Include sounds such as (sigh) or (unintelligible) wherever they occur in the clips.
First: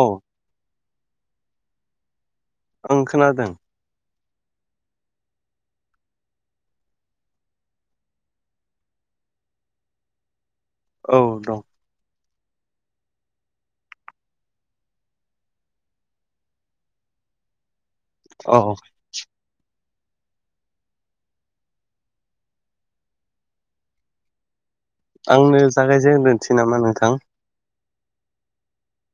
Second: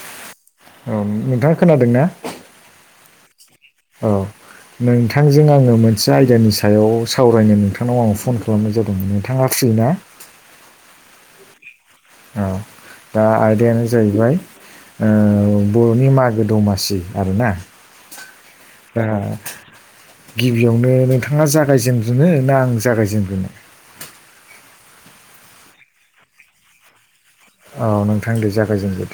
औ। औ नोंथाङा खोनादोंना? आं खोनादों। औ नोंथांजों आङो मोनसे आयदानि सायाव सावरायनो नोंथांनाव आं फन खालामनाय जादोंमोन नोंथाङा फ्रिना? औ दं औ दा आदायानो जाहैबाय ओ बर'नि मागो दमासि आरोना। औ दा गिबियावनो नोंथाङा जागायजेनग्रोनो ना आं जागायजेनग्रोनो। आंनो जागायजेनग्रोनोसै नामा नोंथां। औ नोंथां दे जागायजेनदो।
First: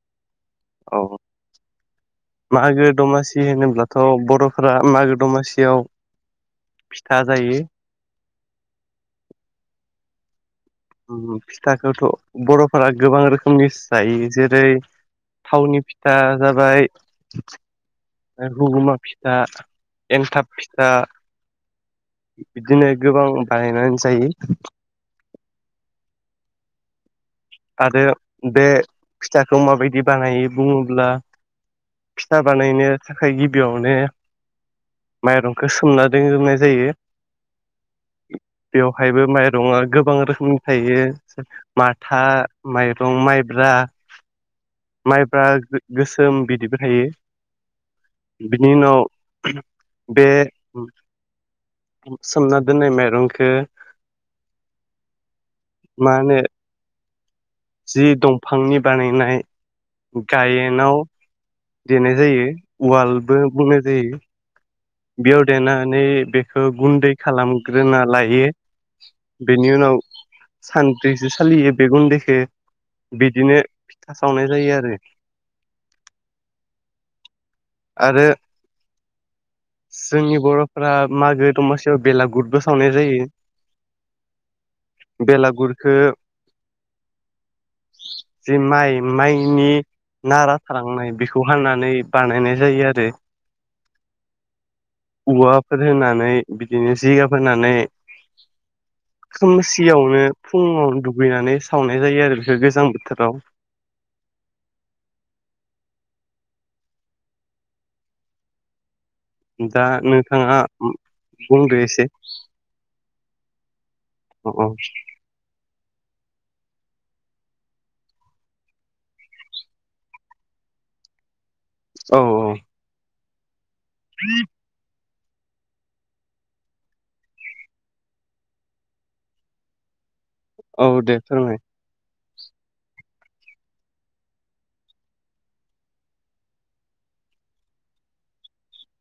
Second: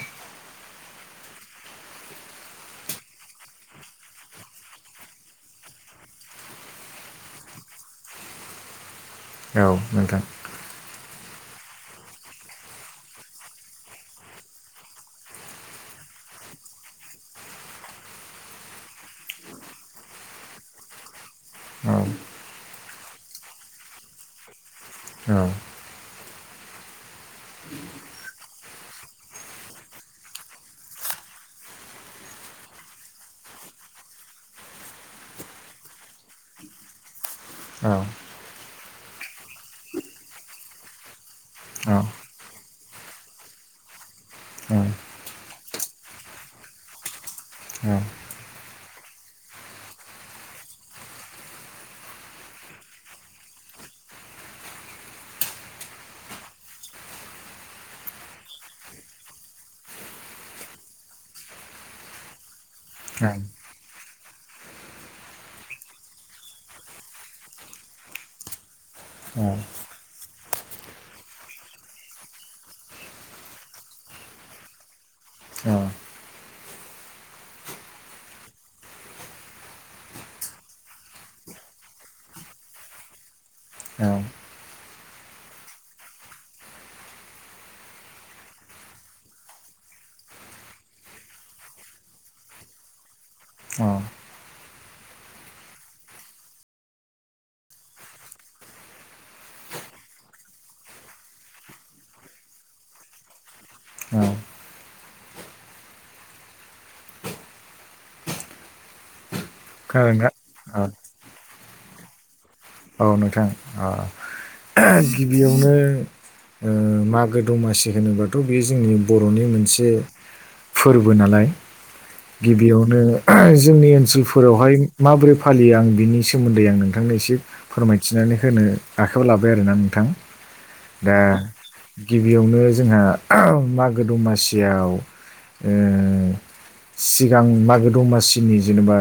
औ मागो दमासि होनोब्लाथ' बर'फोरा मागो दमासियाव फिथा जायो। औ नोंथां। फिथाखौथ' बर'फोरा गोबां रोखोमनि जायो, जेरै थावनि फिथा जाबाय, रुगुमा फिथा, एंथाब फिथा, औ बिदिनो गोबां बानायनानै जायो। औ आरो बे फिथाखौ माबायदि बानायो बुङोब्ला फिथा बानायनो थाखाय गिबियावनो माइरंखौ सोमना दिनग्रोनाय जायो। औ बेवहायबो माइरंङा गोबां रोखोमनि थायो माथा, माइरं माइब्रा, माइब्रा गोसोम बिदिबो थायो। बिनि उनाव बे सोमना दोन्नाय माइरंखो माने जि दंफांनि बानायनाय गायेनाव देनाय जायो उवालबो बुंनाय जायो। बेयाव देनानै बेखौ गुन्दै खालामग्रोना लायो। बेनि उनाव सानद्रिसो सालियो बे गुन्दैखो। बिदिनो फिथा सावनाय जायो आरो। अ आरो जोंनि बर'फोरा मागो दमासियाव बेलागुटबो सावनाय जायो। बेलागुरखो (unintelligible) जे माइ, माइनि नाारााथालांनाय बेखौ हानानै बानायनाय जायो आरो। औ औवाफोर होनानै बिदिनो जिगाब होनानै (inaudible) खोमसियावनो फुङावनो दुगैनानै सावनाय जायो आरो बेखौ गोजां बोथोराव औ दा खोनादोंना? नोंथाङा बुंदो एसे औ नोंथां औ औ गिबियावनो ओ मागो दमासि होनोबाथ' बेयो जोंनि बर'नि मोनसे फोरबो नालाय औ औ गिबियावनो जोंनि ओनसोलफोरावहाय माबोरै फालियो आं बिनि सोमोन्दै आं नोंथांनो एसे फोरमायथिनानै होनो आखायावायाव लाबाय आरोना नोंथां औ दा दे फोरमाय गिबियावनो जोंहा मागो दमासियाव ओ सिगां मागो दमासिनि जेनेबा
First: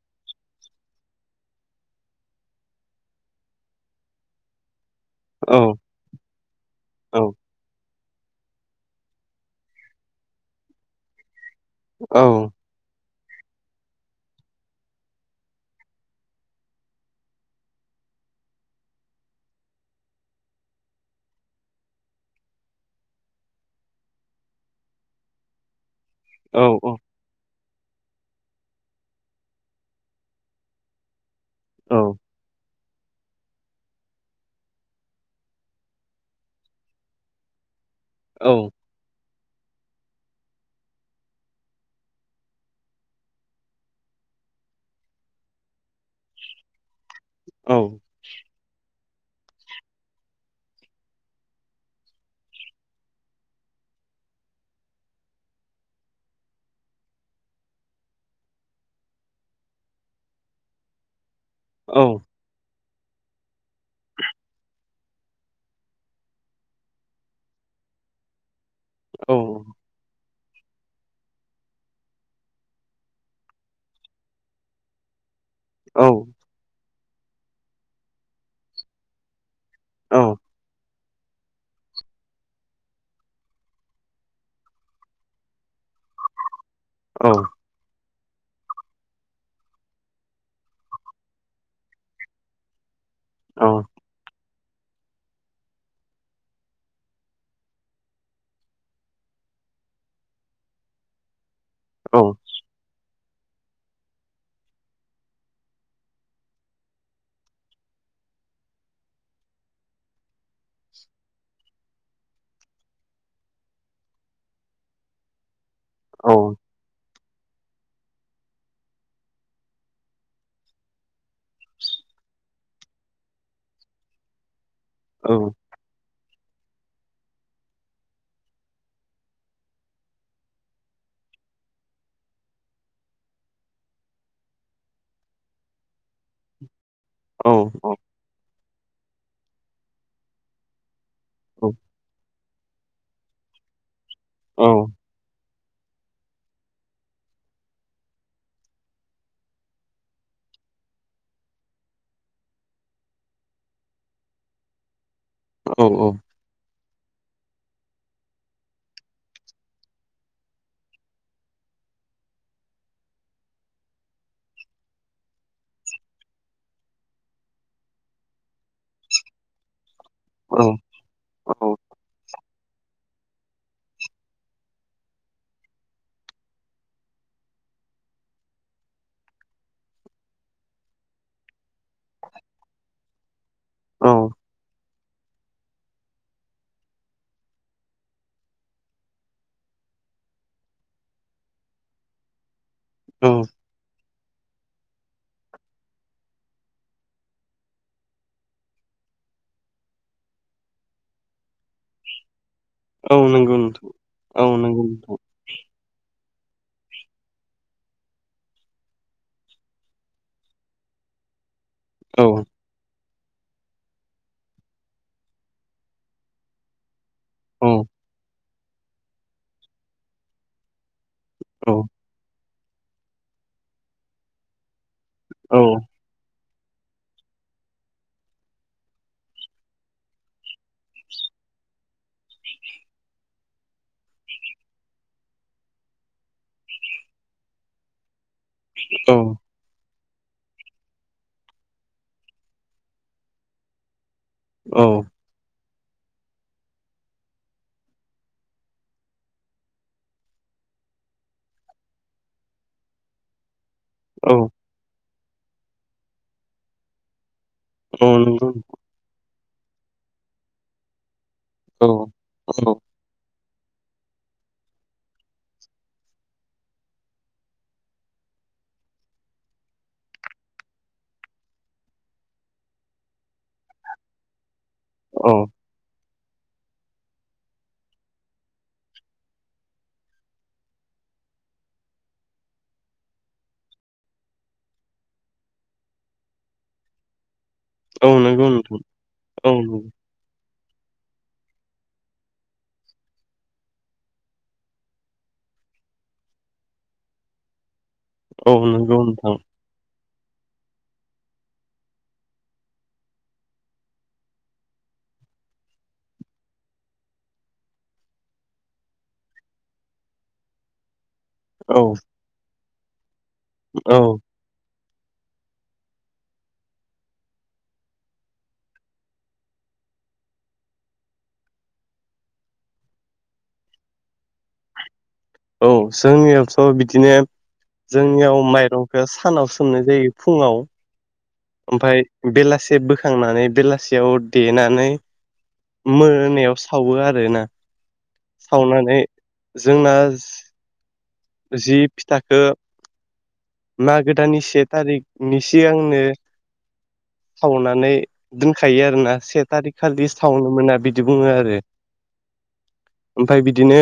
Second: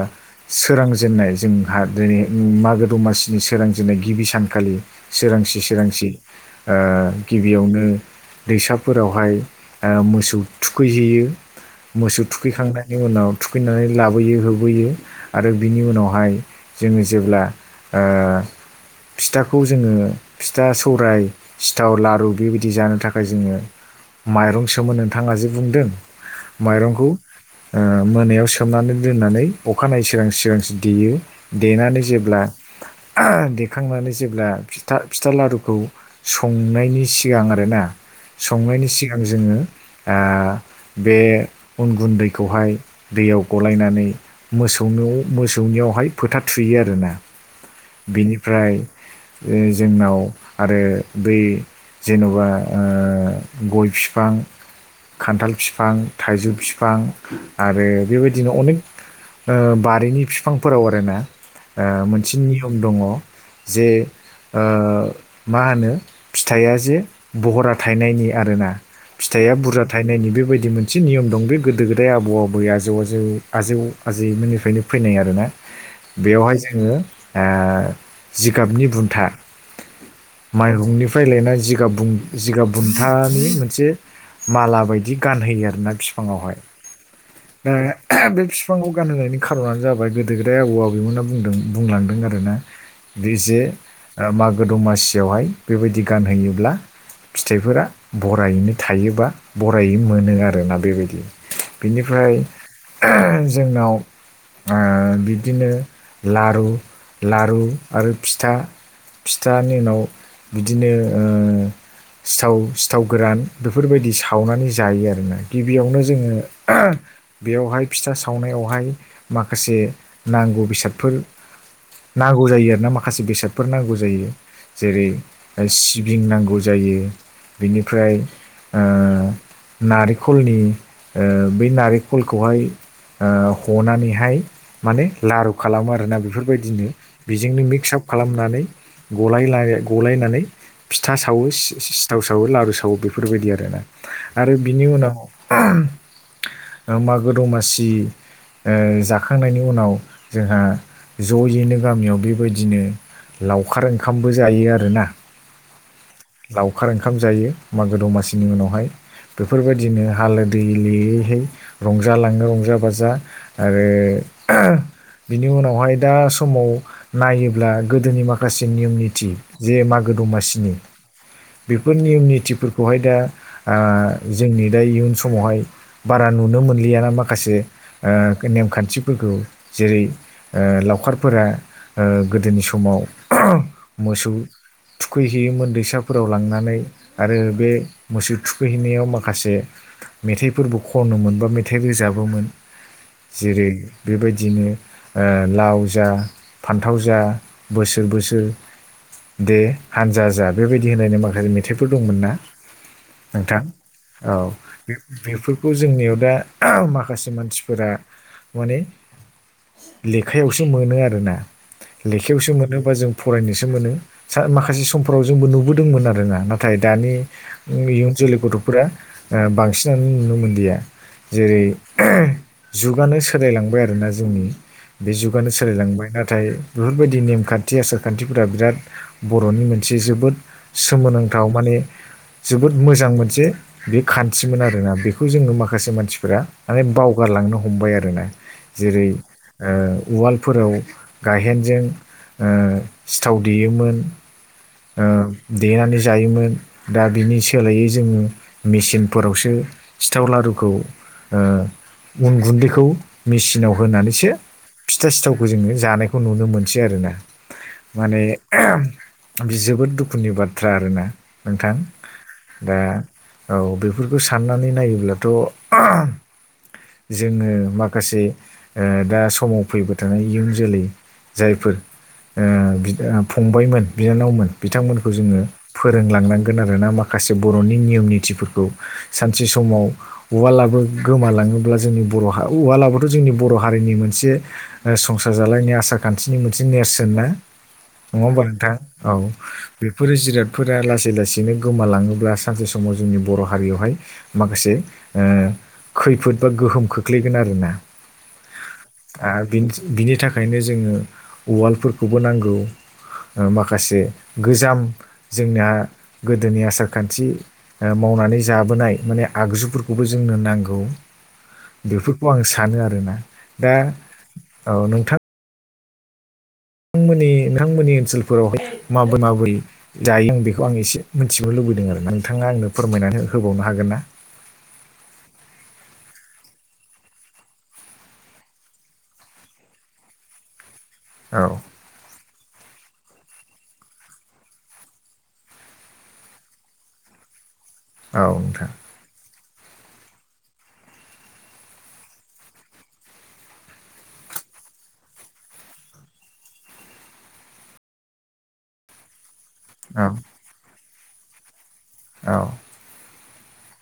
सोरांजेननाय जोंहा दिनै मागो दमासि नि सोरांजेननाय गिबि सानखालि औ सोरांसि सोरांसि ओ औ गिबियावनो दैसा फोरावहाय मोसौ थुखैहैयो औ मोसौ थुखैखांनायनि उनाव थुखैनानै लाबोयो होबोयो आरो बिनि उनावहाय जोङो जेब्ला ओ फिथाखौ जोङो फिथा सौराय सिथाव लारु बेबायदि जानो थाखाय जोङो माइरं सोमो नोंथाङा जे बुंदों औ माइरंखौ ओ मोनायाव सोमनानै दोननानै अखानायै सोरांसि सिरांसि देयो देनानै जेब्ला देखांनानै जेब्ला फिथा फिथा लारुखौ संनायनि सिगां आरोना औ संनायनि सिगां जोङो ओ बे उन गुन्दैखौहाय दैयाव गलायनानै मोसौ मोसौनियावहाय फोथार थुयो आरोना औ बिनिफ्राय जोंनाव आरो बै जेन'बा ओ गय बिफां खान्थाल फिफां, थाइजौ फिफां आरो बेबायदिनो अनेक बारिनि बिफांफोराव आरोना औ ओ मोनसे नियम दङ जे ओ मा होनो फिथाइया जे भहरा थाइनायनि आरोना फिथाइआ बुरजा थायनायनि बे बेबायदि मोनसे नियम दं बे गोदो गोदाय आबौ आबै आजौ आजौ आजौ आजैमोननिफ्रायनो फैनाय आरोना औ बेवहाय जोङो ओ जिगाबनि बुन्था माइरंनिफ्राय लायना जिगाब जिगाब बुन्थानि मोनसे माला बायदि गानहोयो आरोना बिफाङावहाय दा बे बिफांखौ गानहोनायनि खारनानो जाबाय गोदो गोदाय आबौ आबैमोनना बुंदों बुंलांदों आरोना बे जे औ मागो दमासियावहाय बेबायदि गानहैयोब्ला फिथाइफोरा बरायैनो थायोबा बरायै मोनो आरोना बेबायदि औ बिनिफ्राय जोंनाव ओ बिब्दिनो ला रु लारु आरो फिथा फिथानि उनाव बिदिनो ओ सिथाव सिथाव गोरान बेफोरबायदि सावनानै जायो आरोना गिबियावनो औ जोङो बेयावहाय फिथा सावनायावहाय माखासे नांगौ बेसादफोर नांगौ जायो आरो ना माखासे बेसादफोर नांगौ जायो औ जेरै सिबिं नांगौ जायो बिनिफ्राय ओ नारेंखलनि बै नारेंखलखौहाय ओ हनानैहाय माने लारु खालामो आरोना बे बेफोरबायदिनो औ बेजोंनो औ मिक्स आप खालामनानै गाय गलायनानै फिथा सावो औ सिथाव सावो लारु सावो बेफोरबायदि आरोना आरो औ बिनि उनाव उम मागो दमासि ओ जाखांनायनि उनाव जोंहा ज'यैनो गामियाव बेबायदिनो लावखार ओंखामबो जायो आरोना औ औ लावखार ओंखाम जायो मागो दमासिनि उनावहाय बेफोरबायदिनो हालो दैलोयैहाय रंजालाङो रंजा बाजा आरो बिनि उनावहाय दा समाव नायोब्ला गोदोनि माखासे नियम निथि जे मा मागो औ दमासिनि औ बेफोर नियम नितिफोरखौहाय दा जोंनि दा इयुन समावहाय बाद नुनो मोनलियाना माखासे नेमखान्थिफोरखौ जेरै ओ लावखारफोरा ओ गोदोनि समाव मोसौ थुखैहैयोमोन दैसाफोराव लांनानै आरो बे मोसौ थुखैहैनायाव माखासे मेथाइफोरबो खनोमोन बा मेथाइ रोजाबोमोन औ जेरै बेबायदिनो लाव जा फान्थाव जा बोसोर बोसोर दे हानजा जा बेबायदि होनायनानै माखासे मे थाइफोर दंमोन ना औ नंगौ नोंथां औ नंगौ नोंथां बेफोरखौ जोंनियाव दा माखासे मानसिफोरा माने लेखायावसो मोनो आरोना औ लेखायावसो मोनोबा जों फरायनोसो मोनो माखासे समफोराव जोंबो नुबोदोंमोन आरो ना नाथाय दानि औ इयुन जोलै गथ'फोरा बांसिनानो नुनो मोनलिया जेरै औ जुगानो सोलायलांबाय आरोना जोंनि बे औ सोलायलांबाय नाथाय बेफोरबायदि नेमखान्थि आसार खान्थिफोरा बिराद बर'नि मोनसे जोबोद सोमोनांथाव माने (unintelligible) जोबोद मोजां मोनसे बे खान्थिमोन आरोना बेखौ जोङो माखासे मानसिफोरा माने बावगार लांनो हमबाय आरोना जेरै ओ उवालफोराव गायहेनजों सिथाव देयोमोन औ ओ देनानै जायोमोन दा बिनि सोलायै जोङो मेसिनफोरावसो सिथाव लारु खौ अन गुन्दैखौ मेसिनाव होनानैसो फिथा सिथावखौ जोङो जानायखौ नुनो मोनसै आरोना औ माने नंगौ जोबोद दुखुनि बाथ्रा आरोना नोंथां औ दा औ बेफोरखौ साननानै नायोब्लाथ' जोङो माखासे दा समाव फैबाय थानाय इयुन जोलै जायफोर ओ फंबायमोन बिनानावमोन बिथांमोनखौ जोङो औ फोरों लांनांगोन आरोना माखासे बर'नि नियम निथिफोरखौ सानसे समाव उवालाबो गोमालाङोब्ला जोंनि बर' हा उवलाबोथ' जोंनि बर' हारिनि मोनसे संसार जालायनाय आसार खान्थिनि मोनसे नेरसोन ना औ नङा होमबा नंगौ नोंथां औ बेफोरो जिराद फोरा लासै लासैनो गोमालाङोब्ला सानसे समाव जोंनि बर' हारियावहाय माखासे ओ खैफोद बा गोहोम खोख्लैगोन आरोना। औ नं ओ आरो बिनि थाखायनो जोङो उवालफोरखौबो नांगौ माखासे गोजाम जोंनिया गोदोनि आसार खान्थि मावनानै जाबोनाय माने आगजुफोरखौबो जोंनो नांगौ औ बेफोरखौ आं सानो आरोना। दा औ औ नोंथां मोननि नोंथांमोननि ओनसोलफोरावहाय माबोर माबोरै जायो आं बेखौ आं एसे मिथिनो लुबै दों आरो ना नोंथाङा आंनो फोरमायनानै होबावनो हागोन ना? औ जोंनियावथ' बिदिनो जोंनियाव माइरंखौ सानाव सोमनाय जायो फुङाव औ ओमफ्राय बेलासे बो खांनानै बेलासियाव देनानै मोनायाव सावो आरोना। औ नोंथां। सावनानै जोंना जि फिथाखौ मागो दाननि से थारिखनि सिगांनो खावनानै दोनखायो आरोना से थारिख औ खालि सावनो मोना बिदि बुङो आरो। औ ओमफ्राय बिदिनो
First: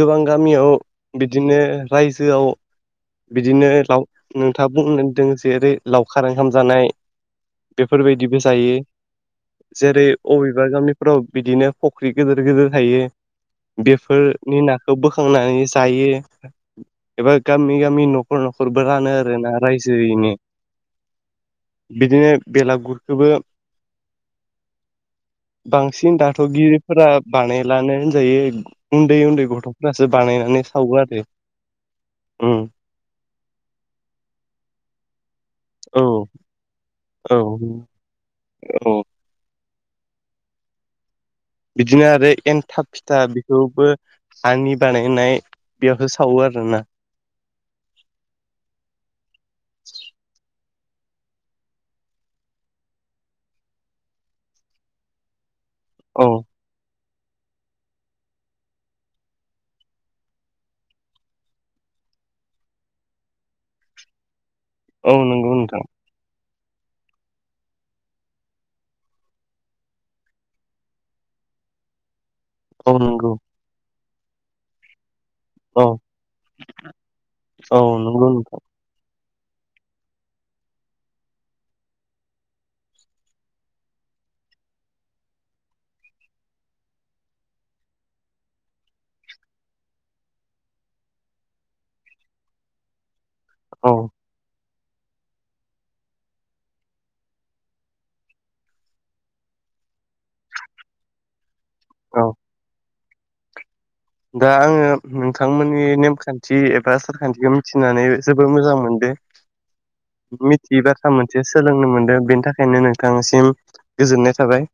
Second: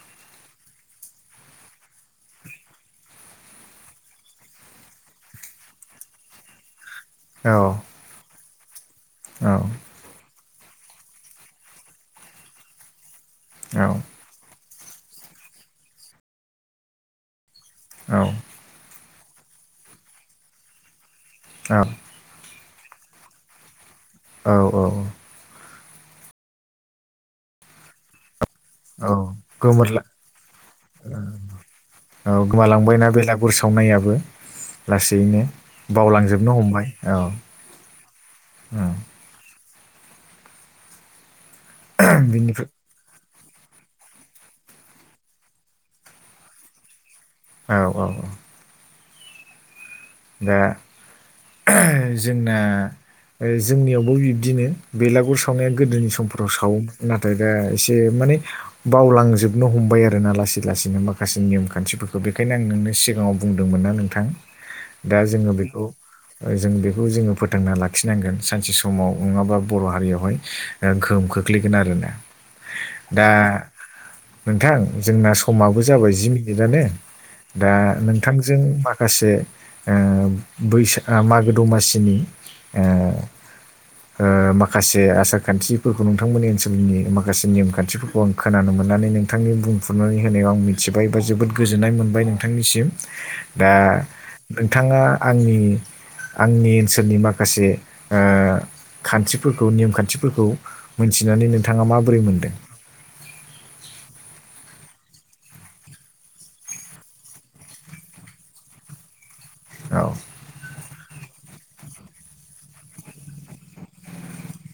गोबां गामियाव बिदिनो रायजोआव बिदिनो लाव नोंथाङा बुंदों जेरै लावखार ओंखाम जानाय औ बेफोरबायदिबो जायो औ जेरै अबेबा गामिफ्राव बिदिनो फख्रि गिदिर गिदिर थायो बेफोरनि ना खौ बोखांनानै जायो एबा गामि गामि न'खर न'खरबो रानो आरोना रायजोयैनो बिदिनो बेलागुरखौबो औ औ बांसिन दाथ' गिदिरफोरा बानायलानो होनजायो औ उन्दै उन्दै गोमोरला गथ'फोरासो बानायनानै सावो आरो औ उम गोमालांबायना बेलागुर सावनायाबो लासैनो? औ बावलांजोबनो हमबाय। औ औ बिदिनो आरो बिनिफ्राय एन्थाब फिथा खौबो हानि बानायनाय बेयावहा सावो आरो ना। औ औ औ दा जोंना जोंनियावबो बिब्दिनो बेलागुर सा वनाया गोदोनि औ समफोराव सावोमोन नाथाय दा एसे माने बावलांजोबनो हमबाय आरो ना लासै लासैनो माखासे नियम खान्थि फोरखौ बेखायनो आं नोंनो सिगाङाव बुंदोंमोन ना नोंथां औ दा जोङो नंगौ नोंथां बेखौ जों बेखौ जोङो फोथांना लाखिनांगोन सानसे समाव नङाबा बर' हारियावहाय गोहोम खो ख्लैगोन आरोना औ दा नंगौ नोंथां जोंना समाबो औ जाबाय जि मिनिटानो दा औ नंगौ नोंथां नोंथांजों माखासे ओ फैसा मागो दमासिनि ओ माखासे आसार खान्थिफोरखौ नोंथांमोननि ओनसोलनि माखासे नेम खान्थिफोरखौ आं खोनानो मो ननानै नोंथांनि बुंफुरनानै होनायाव आं मिथिबाय बा जोबोद गोजोननाय मोनबाय नोंथांनिसिम दा औ नोंथाङा आंनि आंनि ओनसोलनि माखासे ओ खान्थिफोरखौ नेम खान्थिफोरखौ मोनथिनानै नों थाङा माबोरै औ मोनदों? दा आङो नोंथांमोननि नेमखान्थि एबा आसारखान्थिखौ मिथिनानै जोबोद मोजां मोनदों औ मिथियो दा था मोनसे सोलोंनो मोनदों बेनि थाखायनो नोंथांसिम गोजोननाय थाबाय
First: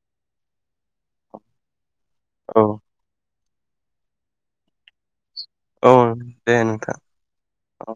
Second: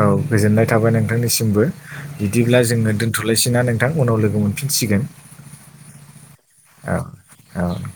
औ गोजोननाय थाबाय नोंथांनिसिमबो बिदिब्ला औ जोङो दोनथ'लाय सिना नोंथां उनाव लोगो मोनफिनसिगोन औ दे नोंथां औ औ